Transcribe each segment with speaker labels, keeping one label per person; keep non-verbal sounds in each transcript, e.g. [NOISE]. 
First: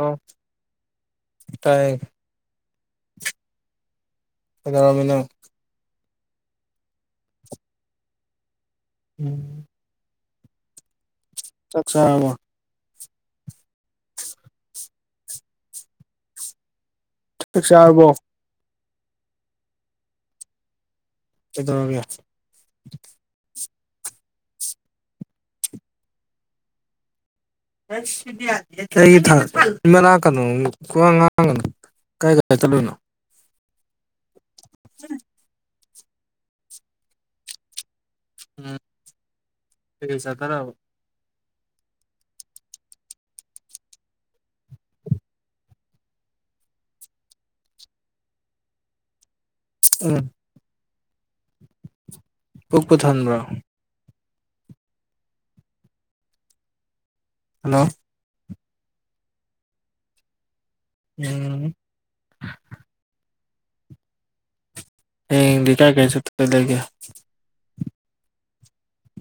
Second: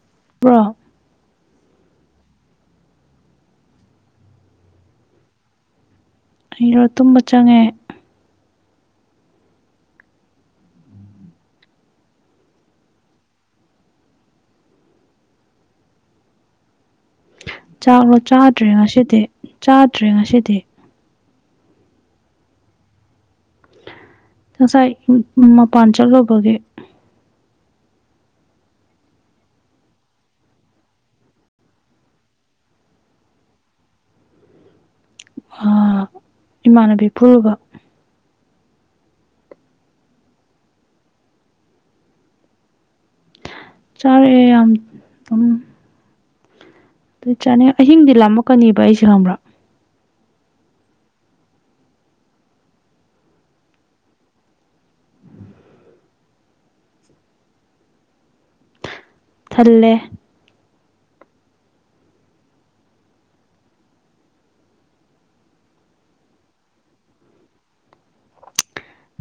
Speaker 1: ꯑꯥ
Speaker 2: ꯄꯨ꯭ꯔꯣ
Speaker 1: ꯇꯥꯏ ꯑꯦꯗꯔꯃꯤꯅ
Speaker 2: ꯑꯩꯔꯣ ꯇꯨꯝꯕ ꯆꯪꯉꯦ
Speaker 1: ꯎꯝ ꯆꯥꯥ ꯆꯥꯛ ꯆꯥꯔꯕꯣ
Speaker 2: ꯆꯥꯛꯂꯣ ꯆꯥꯗ꯭ꯔꯦ ꯉꯁꯤꯗꯤ ꯆꯥꯗ꯭ꯔꯦ ꯉꯁꯤꯗꯤ
Speaker 1: ꯆꯗꯒꯦ
Speaker 2: ꯉꯁꯥꯏ ꯃꯄꯥꯟ ꯆꯠꯂꯨꯕꯒꯤ
Speaker 1: ꯊ ꯃꯅꯥ ꯀ ꯀ ꯉꯒ ꯀꯥꯏ ꯀꯒꯥ ꯆꯠꯂꯣꯏꯅꯣ ꯎꯝ
Speaker 2: ꯏꯃꯥꯟꯅꯕꯤ ꯄꯨꯔꯨꯕ
Speaker 1: ꯎꯝ ꯄꯩꯁ ꯈꯔꯥꯎ
Speaker 2: ꯆꯔ ꯑꯦ ꯌꯥꯝ ꯑꯗꯨ ꯆꯥꯅꯤꯡꯉ ꯑꯍꯤꯡꯗꯤ ꯂꯥꯝꯂꯛꯀꯅꯦꯕ ꯑꯩꯁꯦ ꯍꯪꯕ꯭ꯔꯥ
Speaker 1: ꯎꯝ ꯄꯨꯛ ꯄꯨꯊꯟꯕ꯭ꯔꯣ ꯍꯜꯂꯣ
Speaker 2: ꯊꯜꯂꯦ
Speaker 1: ꯎꯝ ꯍꯗꯤ ꯀꯥꯏ ꯀꯩ ꯆ ꯂꯩꯒꯦ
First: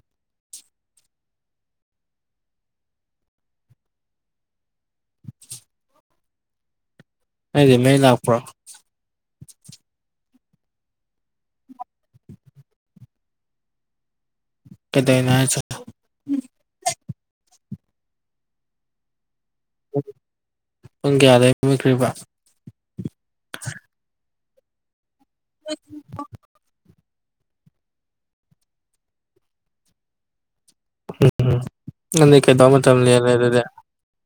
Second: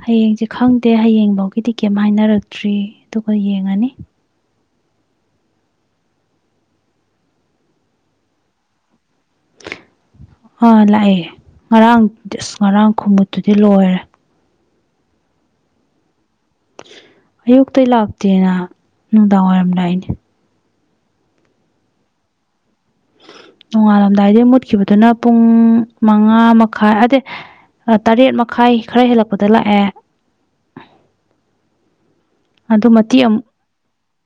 Speaker 2: ꯍꯌꯦꯡꯁꯦ ꯈꯪꯗꯦ ꯍꯌꯦꯡꯐꯧꯒꯤꯗꯤ ꯀꯩꯝ ꯍꯥꯏꯅꯔꯛꯇ꯭ꯔꯤ ꯑꯗꯨꯒ ꯌꯦꯡꯉꯅꯤ
Speaker 1: ꯑꯩꯗꯤ ꯃꯩ ꯂꯥꯛꯄ꯭ꯔꯣ
Speaker 2: ꯑꯥ ꯂꯥꯛꯑꯦ ꯉꯔꯥꯡꯗꯤ ꯑꯁ ꯉꯔꯥꯡ ꯈꯣꯡꯃꯨꯠꯇꯨꯗꯤ ꯂꯣꯏꯔꯦ
Speaker 1: ꯀꯗꯅ
Speaker 2: ꯑꯌꯨꯛꯇ ꯂꯥꯛꯇꯦꯅ ꯅꯨꯡꯗꯥꯡꯋꯥꯏꯔꯝ ꯂꯥꯛꯏꯅꯦ
Speaker 1: ꯄꯨꯡ ꯀꯌꯥꯗ ꯌꯕꯤꯈ꯭ꯔꯤꯕ
Speaker 2: ꯅꯣꯡꯉꯥꯜꯂꯝꯗꯥꯏꯗ ꯃꯨꯠꯈꯤꯕꯗꯨꯅ ꯄꯨꯡ ꯃꯉꯥ ꯃꯈꯥꯏ ꯑꯗꯩ ꯇꯔꯦꯠ ꯃꯈꯥꯏ ꯈꯔ ꯍꯦꯜꯂꯛꯄꯗ ꯂꯥꯛꯑꯦ
Speaker 1: ꯎꯝꯝ ꯅ
Speaker 2: ꯑꯗꯨꯗ ꯃꯇꯤ ꯑꯃ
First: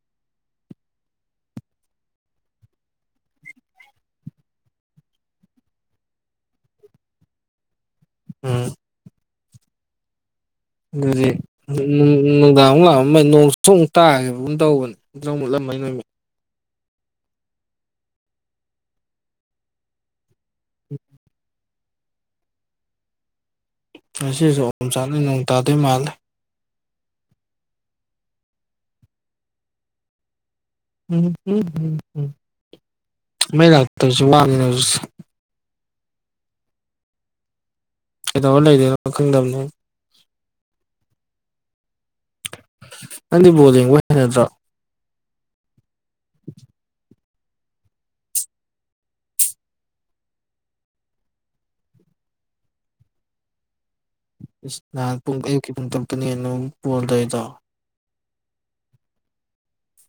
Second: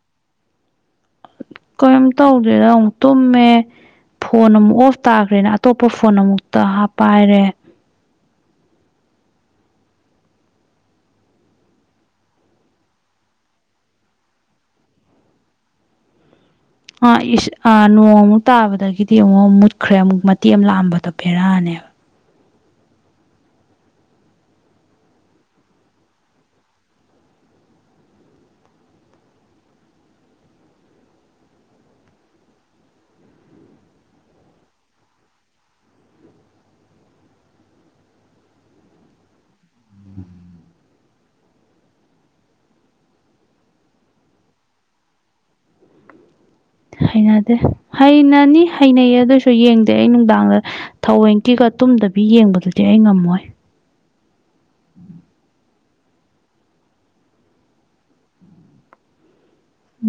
Speaker 1: [INAUDIBLE]
Speaker 2: ꯀꯔꯤꯝ ꯇꯧꯗꯦꯗ ꯑꯃꯨꯛ ꯇꯨꯝꯃꯦ ꯐꯣꯟ ꯑꯃꯨꯛ ꯑꯣꯐ ꯇꯥꯈ꯭ꯔꯦꯅ ꯑꯇꯣꯞꯄ ꯐꯣꯟ ꯑꯃꯨꯛꯇ ꯍꯥꯞꯄꯥꯏꯔꯦ
Speaker 1: ꯎꯝ ꯑꯗꯨꯗꯤ ꯅꯨꯡꯗꯥꯡꯃꯨꯛ ꯂꯥꯛꯑ ꯅꯣꯡ ꯁꯨꯛ ꯇꯥꯈꯤꯕꯒꯨꯝ ꯇꯧꯕꯅꯦ ꯃꯨꯠꯂꯝꯃꯅ
Speaker 2: ꯑꯥ ꯅꯣꯡꯃꯨꯛ ꯇꯥꯕꯗꯒꯤꯗꯤ ꯑꯃꯨꯛ ꯃꯨꯠꯈ꯭ꯔꯦ ꯑꯃꯨꯛ ꯃꯇꯦꯛ ꯑꯃ ꯂꯥꯛꯑꯝꯕꯗꯣ ꯄꯦꯔꯥꯅꯦꯕ
Speaker 1: ꯉꯁꯤꯁꯨ ꯑꯍꯝ ꯆꯥꯅꯩ ꯅꯣꯡ ꯇꯥꯗꯣꯏ ꯃꯥꯂꯦ ꯃꯩ ꯂꯥꯛ ꯇꯁꯨ ꯋꯥꯅ ꯀꯩꯗꯧ ꯂꯩꯗꯦꯅ ꯈꯪꯗꯕꯅꯦ ꯑꯗꯨꯗꯤ ꯣꯜ ꯌꯦꯡꯕ ꯍꯥꯏ ꯅꯠꯇ꯭ꯔꯣ [INAUDIBLE]
Speaker 2: ꯍꯩꯅꯗꯦ ꯍꯩꯅꯅꯤ ꯍꯩꯅꯩꯌꯦ ꯑꯗꯨꯁꯨ ꯌꯦꯡꯗꯦ ꯑꯩ ꯅꯨꯡꯗꯥꯡꯗ ꯊꯋꯡꯒꯤꯒ ꯇꯨꯝꯗꯕꯤ ꯌꯦꯡꯕꯗꯨꯗꯤ ꯑꯩ ꯉꯝꯃꯣꯏ
Speaker 1: ꯏꯁ ꯅꯍꯥꯟ ꯄꯨꯡ ꯑꯌꯨꯛꯀꯤ ꯄꯨꯡ ꯇꯔꯨꯛꯇꯅꯦꯅ ꯑꯗꯨꯨ ꯄꯣꯜꯗꯧꯣꯏꯗꯣ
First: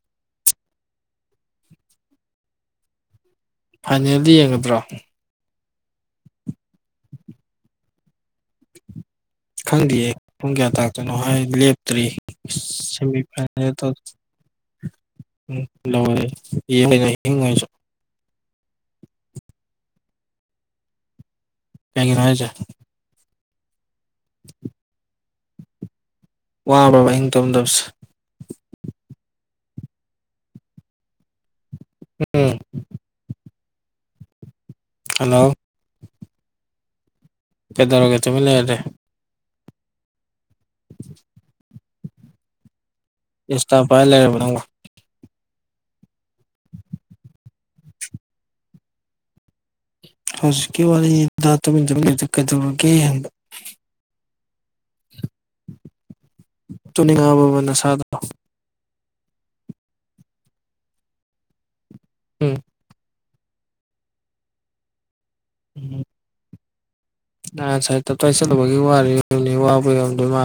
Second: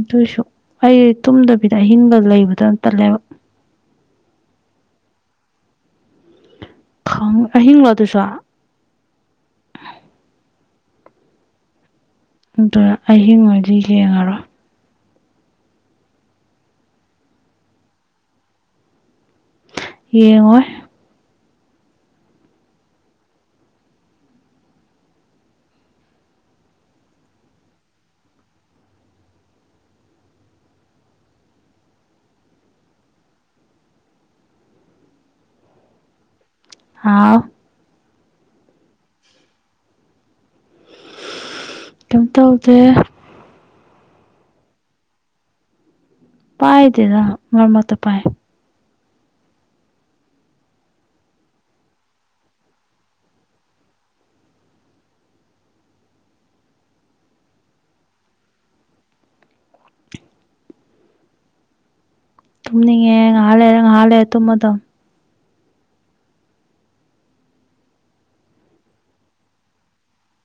Speaker 2: ꯑꯗꯨꯏꯁꯨ ꯑꯩ ꯇꯨꯝꯗꯕꯤꯗ ꯑꯍꯤꯡꯕ ꯂꯩꯕꯗꯇꯂꯦꯕ
Speaker 1: ꯐꯥꯏꯅꯦꯜꯗ ꯌꯦꯡꯒꯗ꯭ꯔꯣ
Speaker 2: ꯪ ꯑꯍꯤꯡꯡꯂꯣ ꯑꯗꯨꯁꯨ
Speaker 1: ꯈꯪꯗꯦꯌꯦ ꯄꯨꯡ ꯀꯌꯥ ꯇꯥꯛꯇꯣꯏꯅꯣ ꯍꯥꯏ ꯂꯦꯞꯇ꯭ꯔꯤ
Speaker 2: ꯑꯗꯨ
Speaker 1: ꯁꯦꯃꯤ
Speaker 2: ꯑꯍꯤꯡ
Speaker 1: ꯐꯥꯏꯅꯦꯜ
Speaker 2: ꯑꯣꯏꯗꯤ
Speaker 1: ꯇꯧ
Speaker 2: ꯌꯦꯡꯉꯔꯣ
Speaker 1: ꯎꯝ ꯂꯔ ꯌꯦꯉꯉꯁꯨ
Speaker 2: ꯌꯦꯡꯉꯣꯏ
Speaker 1: ꯀꯒꯤꯅꯣ ꯍꯥꯏꯖꯦ [INAUDIBLE] ꯋꯥꯕ꯭ꯔꯕ ꯑꯩꯅ ꯇꯣꯝꯗꯕꯁꯦ ꯎꯝ ꯍꯜꯂꯣ
Speaker 2: ꯑꯥꯎ
Speaker 1: ꯀꯩꯗꯧꯔꯒꯦ ꯆꯃꯤ ꯂꯩꯔꯔꯦ [INAUDIBLE]
Speaker 2: ꯀꯩꯝ ꯇꯧꯗꯦ
Speaker 1: ꯏꯁꯁꯇꯐꯥꯏ ꯂꯩꯔꯕ ꯅꯣ
Speaker 2: ꯄꯥꯏꯗꯦꯗ ꯃꯔ ꯃ ꯄꯥꯏ
Speaker 1: ꯍꯧꯖꯤꯛꯀꯤ ꯋꯥꯔꯤꯅꯤ ꯇꯃꯤ ꯀꯩꯗꯧꯔꯒꯦꯕ ꯇꯅꯤꯡꯉꯕꯕꯅ ꯁꯥꯗ ꯎꯝ
Speaker 2: ꯇꯨꯝꯉ ꯌꯦ ꯍꯥꯥꯂꯦ ꯍꯥꯂꯦ ꯇꯨꯝꯃꯗꯣ
Speaker 1: ꯎꯝ ꯑ ꯉꯁꯥꯏ ꯇꯇꯣꯏ ꯆꯠꯂꯨꯕꯒꯤ ꯋꯥꯔꯤꯕꯅꯤ ꯋꯥꯕ ꯌꯔꯝꯗꯣꯏ ꯃꯥ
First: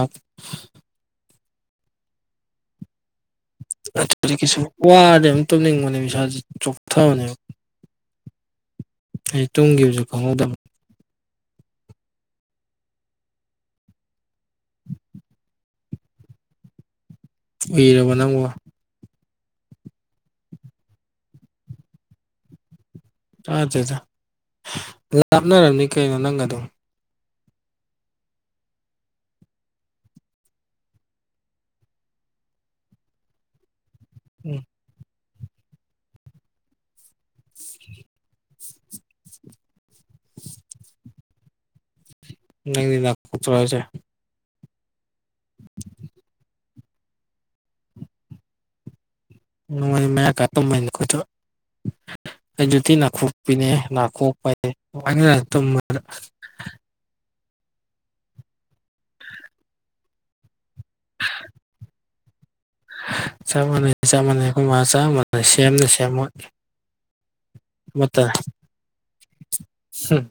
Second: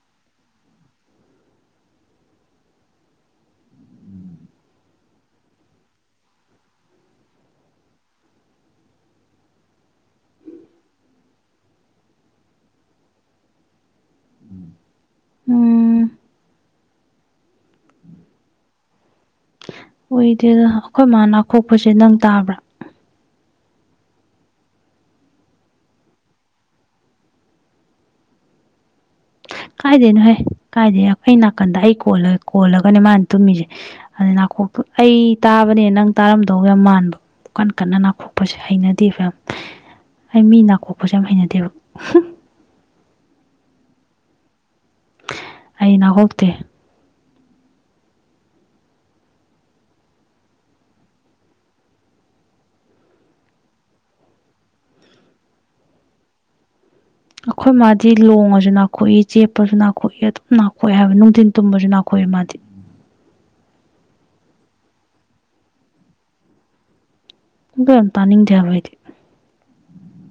Speaker 1: ꯑꯗꯨꯗꯤ ꯀꯁꯨ ꯋꯥꯔꯗꯤ ꯑꯝ ꯇꯧꯅꯤꯡꯕꯅꯦ ꯏꯁꯥꯥꯁꯦ ꯆꯣꯛꯊꯕꯅꯦꯕ ꯑꯩ ꯇꯨꯡꯒꯤ ꯑꯣꯏꯁꯨ ꯈꯪꯍꯧꯗꯕꯅꯦ [INAUDIBLE]
Speaker 2: ꯎꯝ
Speaker 1: ꯎꯏꯔꯕ ꯅꯪꯕꯨ
Speaker 2: ꯑꯣꯏꯗꯦ ꯑꯗ ꯑꯩꯈꯣꯏ ꯃꯥꯅꯅꯥ ꯈꯣꯛꯄꯁꯦ ꯅꯪ ꯇꯥꯕ꯭ꯔꯥ
Speaker 1: ꯆ ꯆꯦ ꯂꯥꯞꯅꯔꯝꯅꯤ ꯀꯩꯅꯣ ꯅꯪꯒ ꯑꯗꯨꯝ
Speaker 2: ꯀꯥꯏꯗꯦꯅꯣꯍꯦ ꯀꯥꯏꯗꯦ ꯑꯩ ꯅꯥꯀꯟꯗ ꯑꯩ ꯀꯣꯂ ꯀꯣꯜꯂꯒꯅꯦ ꯃꯥꯅ ꯇꯨꯝꯃꯤꯁꯦ ꯑꯗꯩ
Speaker 1: ꯎꯝ
Speaker 2: ꯅꯥꯀꯣꯛꯇꯨ ꯑꯩ ꯇꯥꯕꯅꯦ ꯅꯪ ꯇꯥꯔꯝꯗꯧ ꯌꯥꯝ ꯃꯥꯟꯕ ꯀꯟ ꯀꯟꯅ ꯅꯥꯀꯣꯛꯄꯁꯦ ꯍꯩꯅꯗꯦꯕ ꯌꯥꯝ ꯑꯩ ꯃꯤ ꯅꯥꯀꯣꯛꯄꯁꯦ ꯌꯥꯝ ꯍꯩꯅꯗꯦꯕ
Speaker 1: [UNINTELLIGIBLE]
Speaker 2: ꯑꯩ ꯅꯥꯍꯣꯛꯇꯦ
Speaker 1: [UNINTELLIGIBLE] ꯑꯩꯗꯨꯗꯤ ꯅꯥꯀꯣꯛꯄꯤꯅꯦ ꯅꯥꯀꯣꯛꯄ ꯇꯨꯝꯗ
Speaker 2: ꯑꯩꯈꯣꯏ ꯃꯥꯗꯤ ꯂꯣꯡꯉꯁꯨ ꯅꯥꯀꯣꯛꯏ ꯆꯦꯞꯄꯁꯨ ꯅꯥꯀꯣꯛꯏ ꯑꯗꯨꯝ ꯅꯥꯀꯣꯛꯏ ꯍꯥꯏꯕ ꯅꯨꯡꯊꯤꯟ ꯇꯨꯝꯕꯁꯨ ꯅꯥꯀꯣꯛꯏ ꯃꯥꯗꯤ
Speaker 1: ꯆꯞ ꯃꯥꯟꯅꯩ ꯆꯞ ꯃꯥꯟꯅꯩ ꯑꯩꯈꯣꯏ ꯆꯞꯃꯅ ꯁꯦꯝꯅ ꯁꯦꯝꯃꯣꯏ
Speaker 2: ꯑꯗꯨ ꯌꯥꯝ ꯇꯥꯅꯤꯡꯗꯦ ꯍꯥꯏꯕ ꯑꯩꯗꯤ
Speaker 1: ꯎꯝ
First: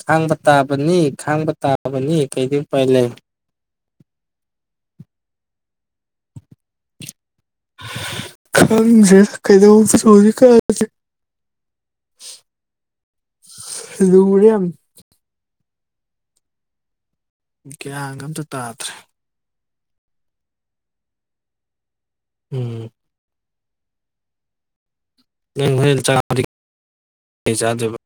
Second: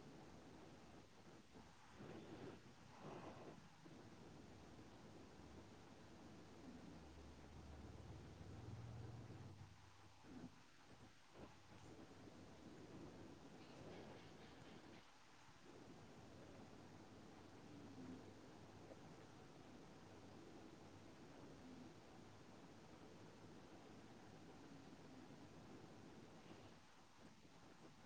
Speaker 1: ꯈꯥꯡꯕ ꯇꯥꯕꯅꯤ ꯈꯥꯡꯕ ꯇꯥꯕꯅꯤ ꯀꯩꯗꯤ ꯄꯥꯏ ꯂꯩ ꯈꯔ ꯀꯩꯗ ꯆ ꯀ ꯑꯗꯨ ꯃꯔꯤ ꯌꯥꯝ ꯀꯌꯥ ꯑꯝꯇ ꯇꯥꯗ꯭ꯔꯦ ꯎꯝ ꯅꯪ ꯍꯣꯔꯦꯟ ꯆꯥ ꯆꯥꯗꯣꯏꯕ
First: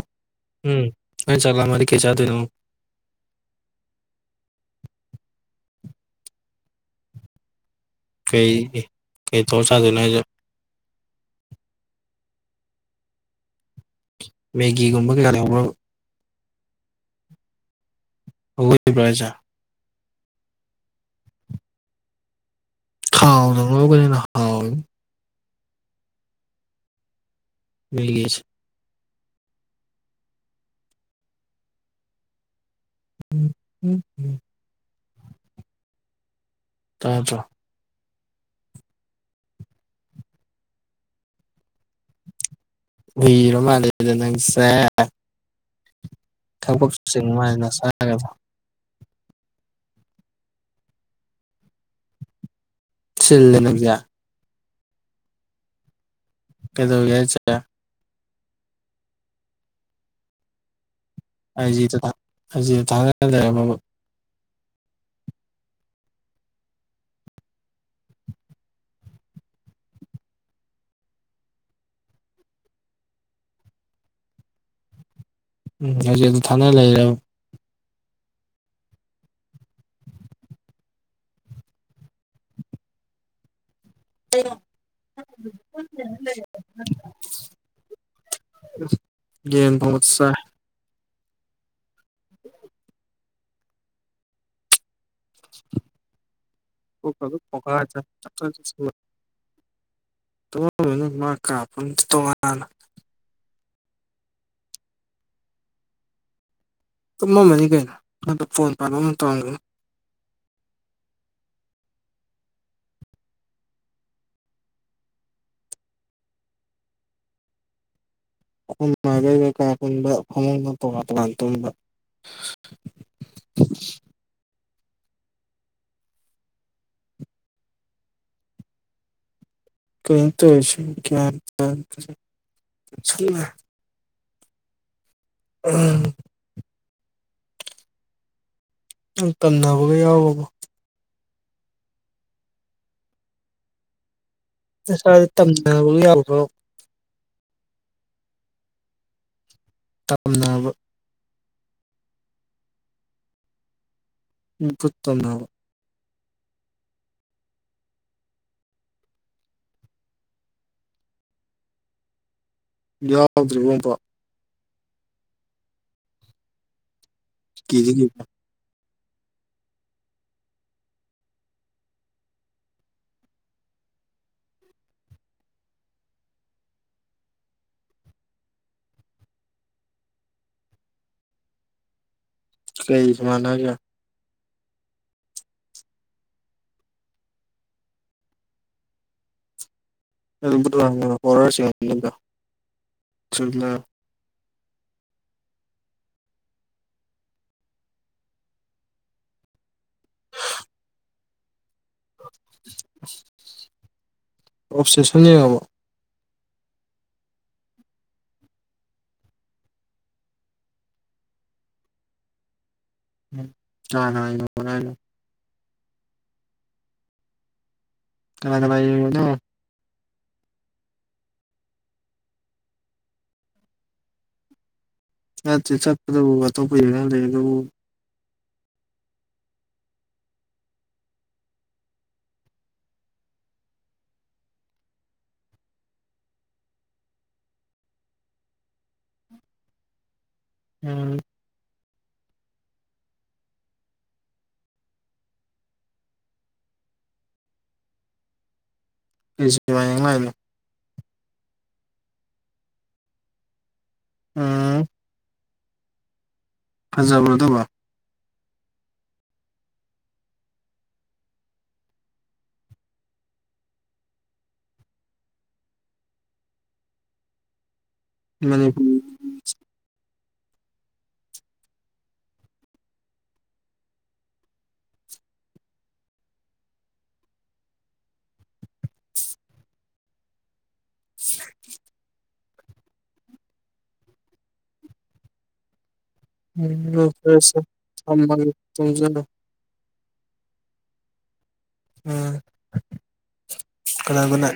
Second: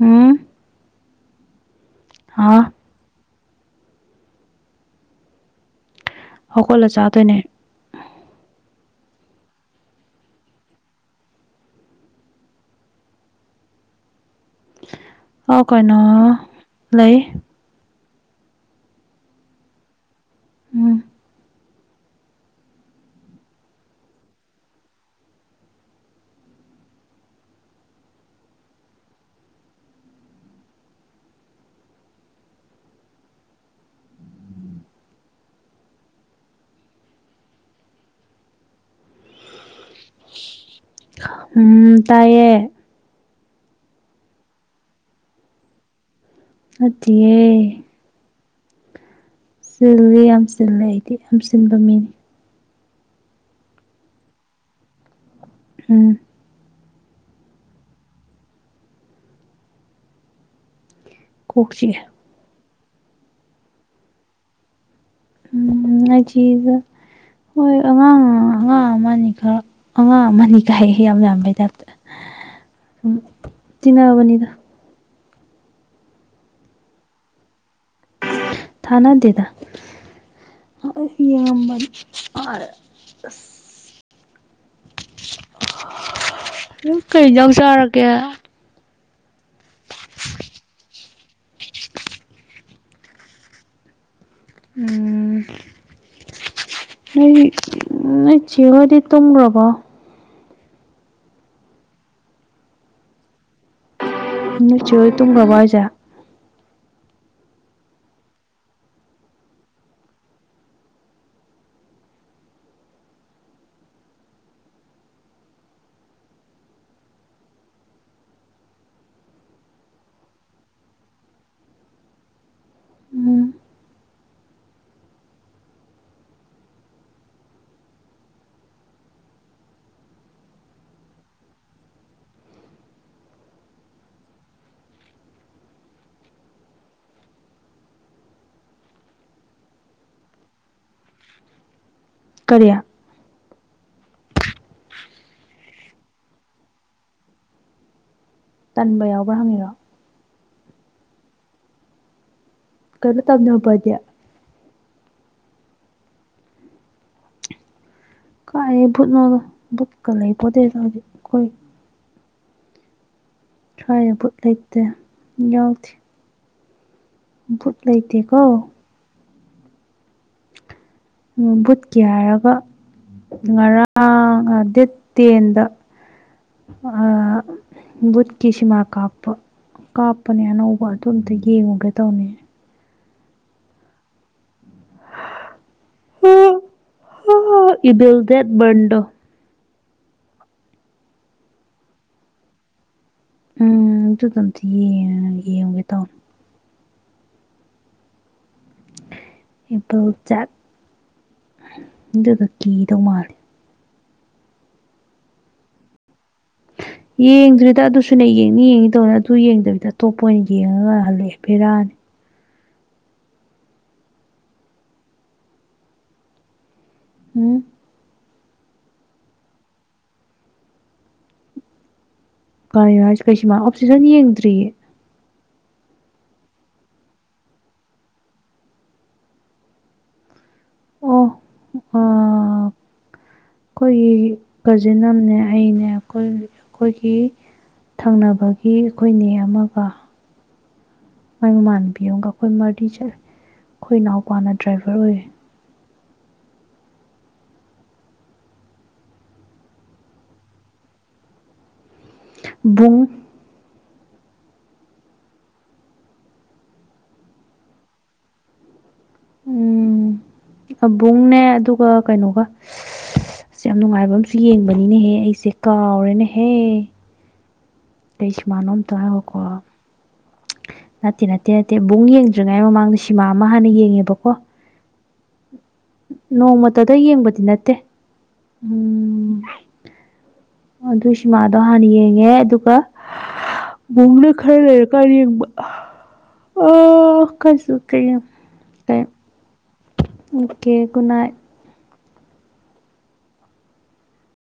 Speaker 2: ꯎꯝ
Speaker 1: ꯎꯝ ꯍꯣꯔꯦꯟ ꯆꯥꯛ ꯂꯝꯃꯛ ꯑꯗꯤ ꯀꯩ ꯆꯥꯗꯣꯏꯅꯣ
Speaker 2: ꯍꯥ ꯍꯧꯒꯇꯂꯥ ꯆꯥꯗꯣꯏꯅꯦ
Speaker 1: ꯀꯩ ꯀꯩ ꯇꯧꯔꯥ ꯆꯥꯗꯣꯏꯅꯣ ꯍꯥꯏ ꯃꯦꯒꯤꯒꯨꯝꯕ ꯀꯩꯀꯥ
Speaker 2: ꯑꯣ
Speaker 1: ꯂꯩꯍꯧꯕ꯭ꯔꯕ
Speaker 2: ꯀꯣꯏꯅꯣ ꯂꯩ
Speaker 1: [UNINTELLIGIBLE]
Speaker 2: ꯎꯝ
Speaker 1: ꯈꯥꯎ ꯅ ꯀꯩꯅꯅ ꯈꯥꯎ ꯃꯤꯒꯁꯤ ꯎꯝ ꯎꯝ ꯎꯝ ꯇꯥꯗꯔꯣ
Speaker 2: ꯎ ꯇꯥꯏꯌꯦ
Speaker 1: ꯎꯏꯔ ꯃꯜꯂꯦꯗꯥ ꯅꯡꯁꯦ ꯊꯕꯛ ꯆ ꯃꯥꯥꯏꯅ
Speaker 2: ꯅꯠꯇꯤꯌꯦ
Speaker 1: ꯁꯥꯡꯕ
Speaker 2: ꯆꯤꯜꯂꯤ ꯌꯥꯝ ꯆꯂꯦ ꯑꯩꯗꯤ ꯌꯥꯝ ꯆꯟꯕ ꯃꯤꯅꯤ
Speaker 1: ꯁꯤꯜꯂ ꯂꯅꯨꯡꯖꯌꯥ
Speaker 2: ꯎꯝ
Speaker 1: ꯀꯩꯗꯧꯔꯒꯦ ꯍꯥꯏꯁꯦ
Speaker 2: ꯀꯣꯛ
Speaker 1: ꯑꯥꯏꯖꯤ ꯗ
Speaker 2: ꯆꯤꯛꯑꯦ
Speaker 1: ꯊꯥꯒꯇꯂꯥ ꯂꯩꯔꯕꯔ꯭ꯕ
Speaker 2: ꯎꯝ ꯑꯩꯁꯤꯗ ꯍꯣꯏ ꯑꯉꯥꯡ ꯑꯉꯥꯡ ꯑꯃꯅꯤ ꯈꯔ ꯑꯉꯥꯡ ꯑꯃꯅꯤꯅꯤ ꯀꯥꯏ ꯌꯥꯝ ꯌꯥꯝꯕꯩ ꯇꯥꯏꯞꯇ ꯁꯨꯝ ꯇꯤꯟꯅꯕꯅꯤꯗ
Speaker 1: ꯎꯝ ꯍꯧꯖꯤꯛ ꯑꯗꯨ ꯊꯅ ꯂꯩꯔꯦ
Speaker 2: ꯊꯅ ꯗꯦꯗ ꯌꯦꯡꯉꯝꯕꯅꯤ ꯋꯔꯦ
Speaker 1: ꯀꯩꯅꯣ
Speaker 2: ꯅꯡ ꯀꯩ ꯑꯦꯟꯖꯥꯡ ꯆꯔꯒꯦ
Speaker 1: ꯌꯦꯟ ꯊꯣꯡꯕ ꯆꯥꯏ
Speaker 2: [INAUDIBLE] ꯎꯝ
Speaker 1: ꯄꯨꯛꯀꯗꯣ ꯄꯣꯈꯥꯏ ꯆꯥꯏ
Speaker 2: ꯅꯣꯏ
Speaker 1: ꯆꯥꯛꯆꯥ
Speaker 2: ꯆꯦꯒꯥꯗꯤ ꯇꯨꯝꯒꯔꯕꯣ
Speaker 1: ꯇꯨꯝꯝꯃꯅꯤ ꯃꯥ ꯇꯣꯉꯥꯟꯕ ꯀꯗ
Speaker 2: ꯅꯣꯏ ꯆꯦ ꯍꯣꯌ ꯇꯨꯃꯒꯔꯕꯣ ꯍꯥꯌꯁꯦ
Speaker 1: ꯀꯨꯝꯃꯝꯃꯅꯤ ꯀꯩꯅꯣ ꯅꯣꯟꯗ ꯐꯣꯟ ꯄꯥ ꯑꯃꯝ ꯇꯧꯔꯝꯒꯅꯤ ꯑꯈꯣꯏ ꯃꯒꯥ ꯑꯈꯣꯌ ꯕꯒꯥ ꯇꯨꯝꯕꯥ ꯐꯥꯃꯨꯡꯅ ꯇꯣꯉꯥꯟ ꯇꯣꯉꯥꯟ ꯇꯨꯝꯕꯥ
Speaker 2: ꯎꯝ
Speaker 1: [UNINTELLIGIBLE] [UNINTELLIGIBLE] ꯎꯝ ꯅꯪ ꯇꯟꯅꯕꯒ ꯌꯥꯎꯕꯕꯣ
Speaker 2: ꯀꯌꯥ
Speaker 1: ꯗꯤ ꯇꯝꯅꯕ ꯌꯥꯈ꯭ꯔꯣ
Speaker 2: ꯇꯟꯕ ꯌꯥꯎꯕ꯭ꯔꯥ ꯍꯪꯉꯔꯣ
Speaker 1: ꯇꯝꯅꯕ
Speaker 2: ꯀꯟꯅꯣ ꯇꯝꯅꯕꯅꯕꯗꯤꯦ
Speaker 1: [UNINTELLIGIBLE]
Speaker 2: ꯀꯥꯏꯗꯩꯩ ꯕꯨꯠꯅꯣꯒ ꯕꯨꯠꯀ ꯂꯩꯄꯣꯠꯇꯦꯗ ꯍꯧꯖꯤꯛ ꯑꯩꯈꯣꯏ
Speaker 1: ꯌꯣ
Speaker 2: ꯁꯋꯥꯏꯗ ꯕꯨꯠ ꯂꯩꯇꯦ ꯌꯥꯎꯗꯦ ꯕꯨꯠ
Speaker 1: ꯀꯤꯗꯤ ꯀꯤꯕ
Speaker 2: ꯂꯩꯗꯤꯀꯣ ꯕꯨꯨꯠꯀꯤ ꯍꯥꯏꯔꯒ ꯉꯔꯥꯡ ꯗꯦꯠ ꯇꯦꯟꯗ ꯑ ꯕꯨꯠꯀꯤꯤꯁꯃꯥ ꯀꯥꯞꯄ ꯀꯥꯞꯄꯅꯦ ꯑꯅꯧꯕ ꯑꯗꯨ ꯑꯝꯇ ꯌꯦꯡꯉꯨꯒꯦ ꯇꯧꯅꯤ
Speaker 1: ꯀꯩ ꯁꯃꯅꯒ
Speaker 2: ꯏꯕꯜ ꯗꯦꯠ ꯟꯗꯣ
Speaker 1: ꯍꯣꯔꯁꯤ
Speaker 2: ꯎꯝ ꯑꯗꯨꯗ ꯑꯝꯇ ꯌꯦ ꯌꯦꯡꯉꯨꯒꯦ ꯇꯧꯅꯦ ꯑꯦꯄꯜ ꯆꯠ ꯑꯗꯨꯒ ꯀꯤꯗꯧ ꯃꯥꯜꯂꯤꯦ
Speaker 1: ꯑꯣꯞꯖꯦꯛꯁꯟ ꯌꯦꯡꯉꯕ
Speaker 2: ꯌꯦꯡꯗ꯭ꯔꯤꯗ ꯑꯗꯨꯁꯨꯅꯦ ꯌꯦꯡꯅꯤ ꯌꯦꯡꯉ ꯇꯧꯅ ꯑꯗꯨ ꯌꯦꯡꯗꯕꯤꯗ ꯑꯇꯣꯞꯄ ꯑꯣꯏꯅ ꯌꯦꯡꯉꯒ ꯍꯜꯂꯛꯑꯦ ꯕꯦꯔꯥꯅꯤ
Speaker 1: ꯍ ꯂꯣꯏꯅ
Speaker 2: ꯎꯝ
Speaker 1: ꯀꯦ ꯀꯦꯂꯣ
Speaker 2: ꯀ ꯀꯩꯁꯤꯃ ꯑꯣꯞꯁꯤꯁꯟ ꯌꯦꯡꯗ꯭ꯔꯤꯌꯦ
Speaker 1: ꯅꯠꯇꯦ ꯆꯠꯄꯗꯕꯨ ꯑꯇꯣꯞꯄ ꯌ ꯂꯩ ꯑꯗꯨꯕꯨ
Speaker 2: ꯑꯣ ꯑ ꯑꯩꯈꯣꯏꯒꯤ ꯀꯖꯤꯟ ꯑꯃꯅꯦ ꯑꯩꯅꯦ ꯑꯩꯈꯣꯏ ꯑꯩꯈꯣꯏꯒꯤ ꯊꯪꯅꯕꯒꯤ ꯑꯩꯈꯣꯏꯅꯦ ꯑꯃꯒ
Speaker 1: ꯎꯝ
Speaker 2: ꯃꯥꯏ ꯃꯃꯥꯟꯅꯕꯤ ꯑꯃꯨꯒ ꯑꯩꯈꯣꯏ ꯃꯔꯗꯤ ꯆꯠꯂꯦ ꯑꯩꯈꯣꯏ ꯏꯅꯥꯎꯄꯥꯅ ꯗ꯭ꯔꯥꯏꯚꯔ ꯑꯣꯏꯌꯦ
Speaker 1: ꯑ
Speaker 2: ꯕꯨꯡ
Speaker 1: ꯎꯝ ꯍꯖꯕ꯭ꯔꯗꯕ
Speaker 2: ꯎꯝ
Speaker 1: [INAUDIBLE]
Speaker 2: ꯑꯕꯨꯡꯅꯦ ꯑꯗꯨꯒ ꯀꯩꯅꯣꯒ ꯑꯁ ꯌꯥꯝ ꯅꯨꯡꯉꯥꯏꯕ ꯑꯝꯨ ꯌꯦꯡꯕꯅꯤꯅꯍꯦ ꯑꯩꯁꯦ ꯀꯥꯎꯔꯦꯅꯦꯍꯦ ꯀꯩꯁꯃꯅꯣ ꯇ
Speaker 1: ꯎꯝ
Speaker 2: ꯅꯠꯇꯦ ꯅꯠꯇꯦ ꯅꯠꯇꯦ ꯏꯕꯨꯡ ꯌꯦꯡꯗ꯭ꯔꯤꯉꯩ ꯃꯃꯥꯡꯗ ꯁꯤꯃꯥ ꯑꯃ ꯍꯥꯟꯅ ꯌꯦꯡꯉꯦꯕꯀꯣ ꯅꯣꯡꯃꯇꯗ ꯌꯦꯡꯕꯗꯤ ꯅꯠꯇꯦ ꯎꯝ ꯑꯗꯨ ꯁꯤꯃꯥꯗꯣ ꯍꯥꯟꯅ ꯌꯦꯡꯉꯦ ꯑꯗꯨꯒ ꯕꯨꯡꯅ ꯈꯔ ꯂꯩꯔꯀꯥꯟꯗ ꯌꯦꯡꯕ ꯑ
Speaker 1: ꯎꯝ ꯐꯁ
Speaker 2: ꯀꯩꯁꯨ ꯀꯩ
Speaker 1: ꯊꯃ ꯇꯨꯝꯖꯅꯨ
Speaker 2: ꯎ ꯀꯦ ꯈꯨꯅꯥ
Speaker 1: ꯎꯝ ꯀꯅꯥꯒꯅꯥ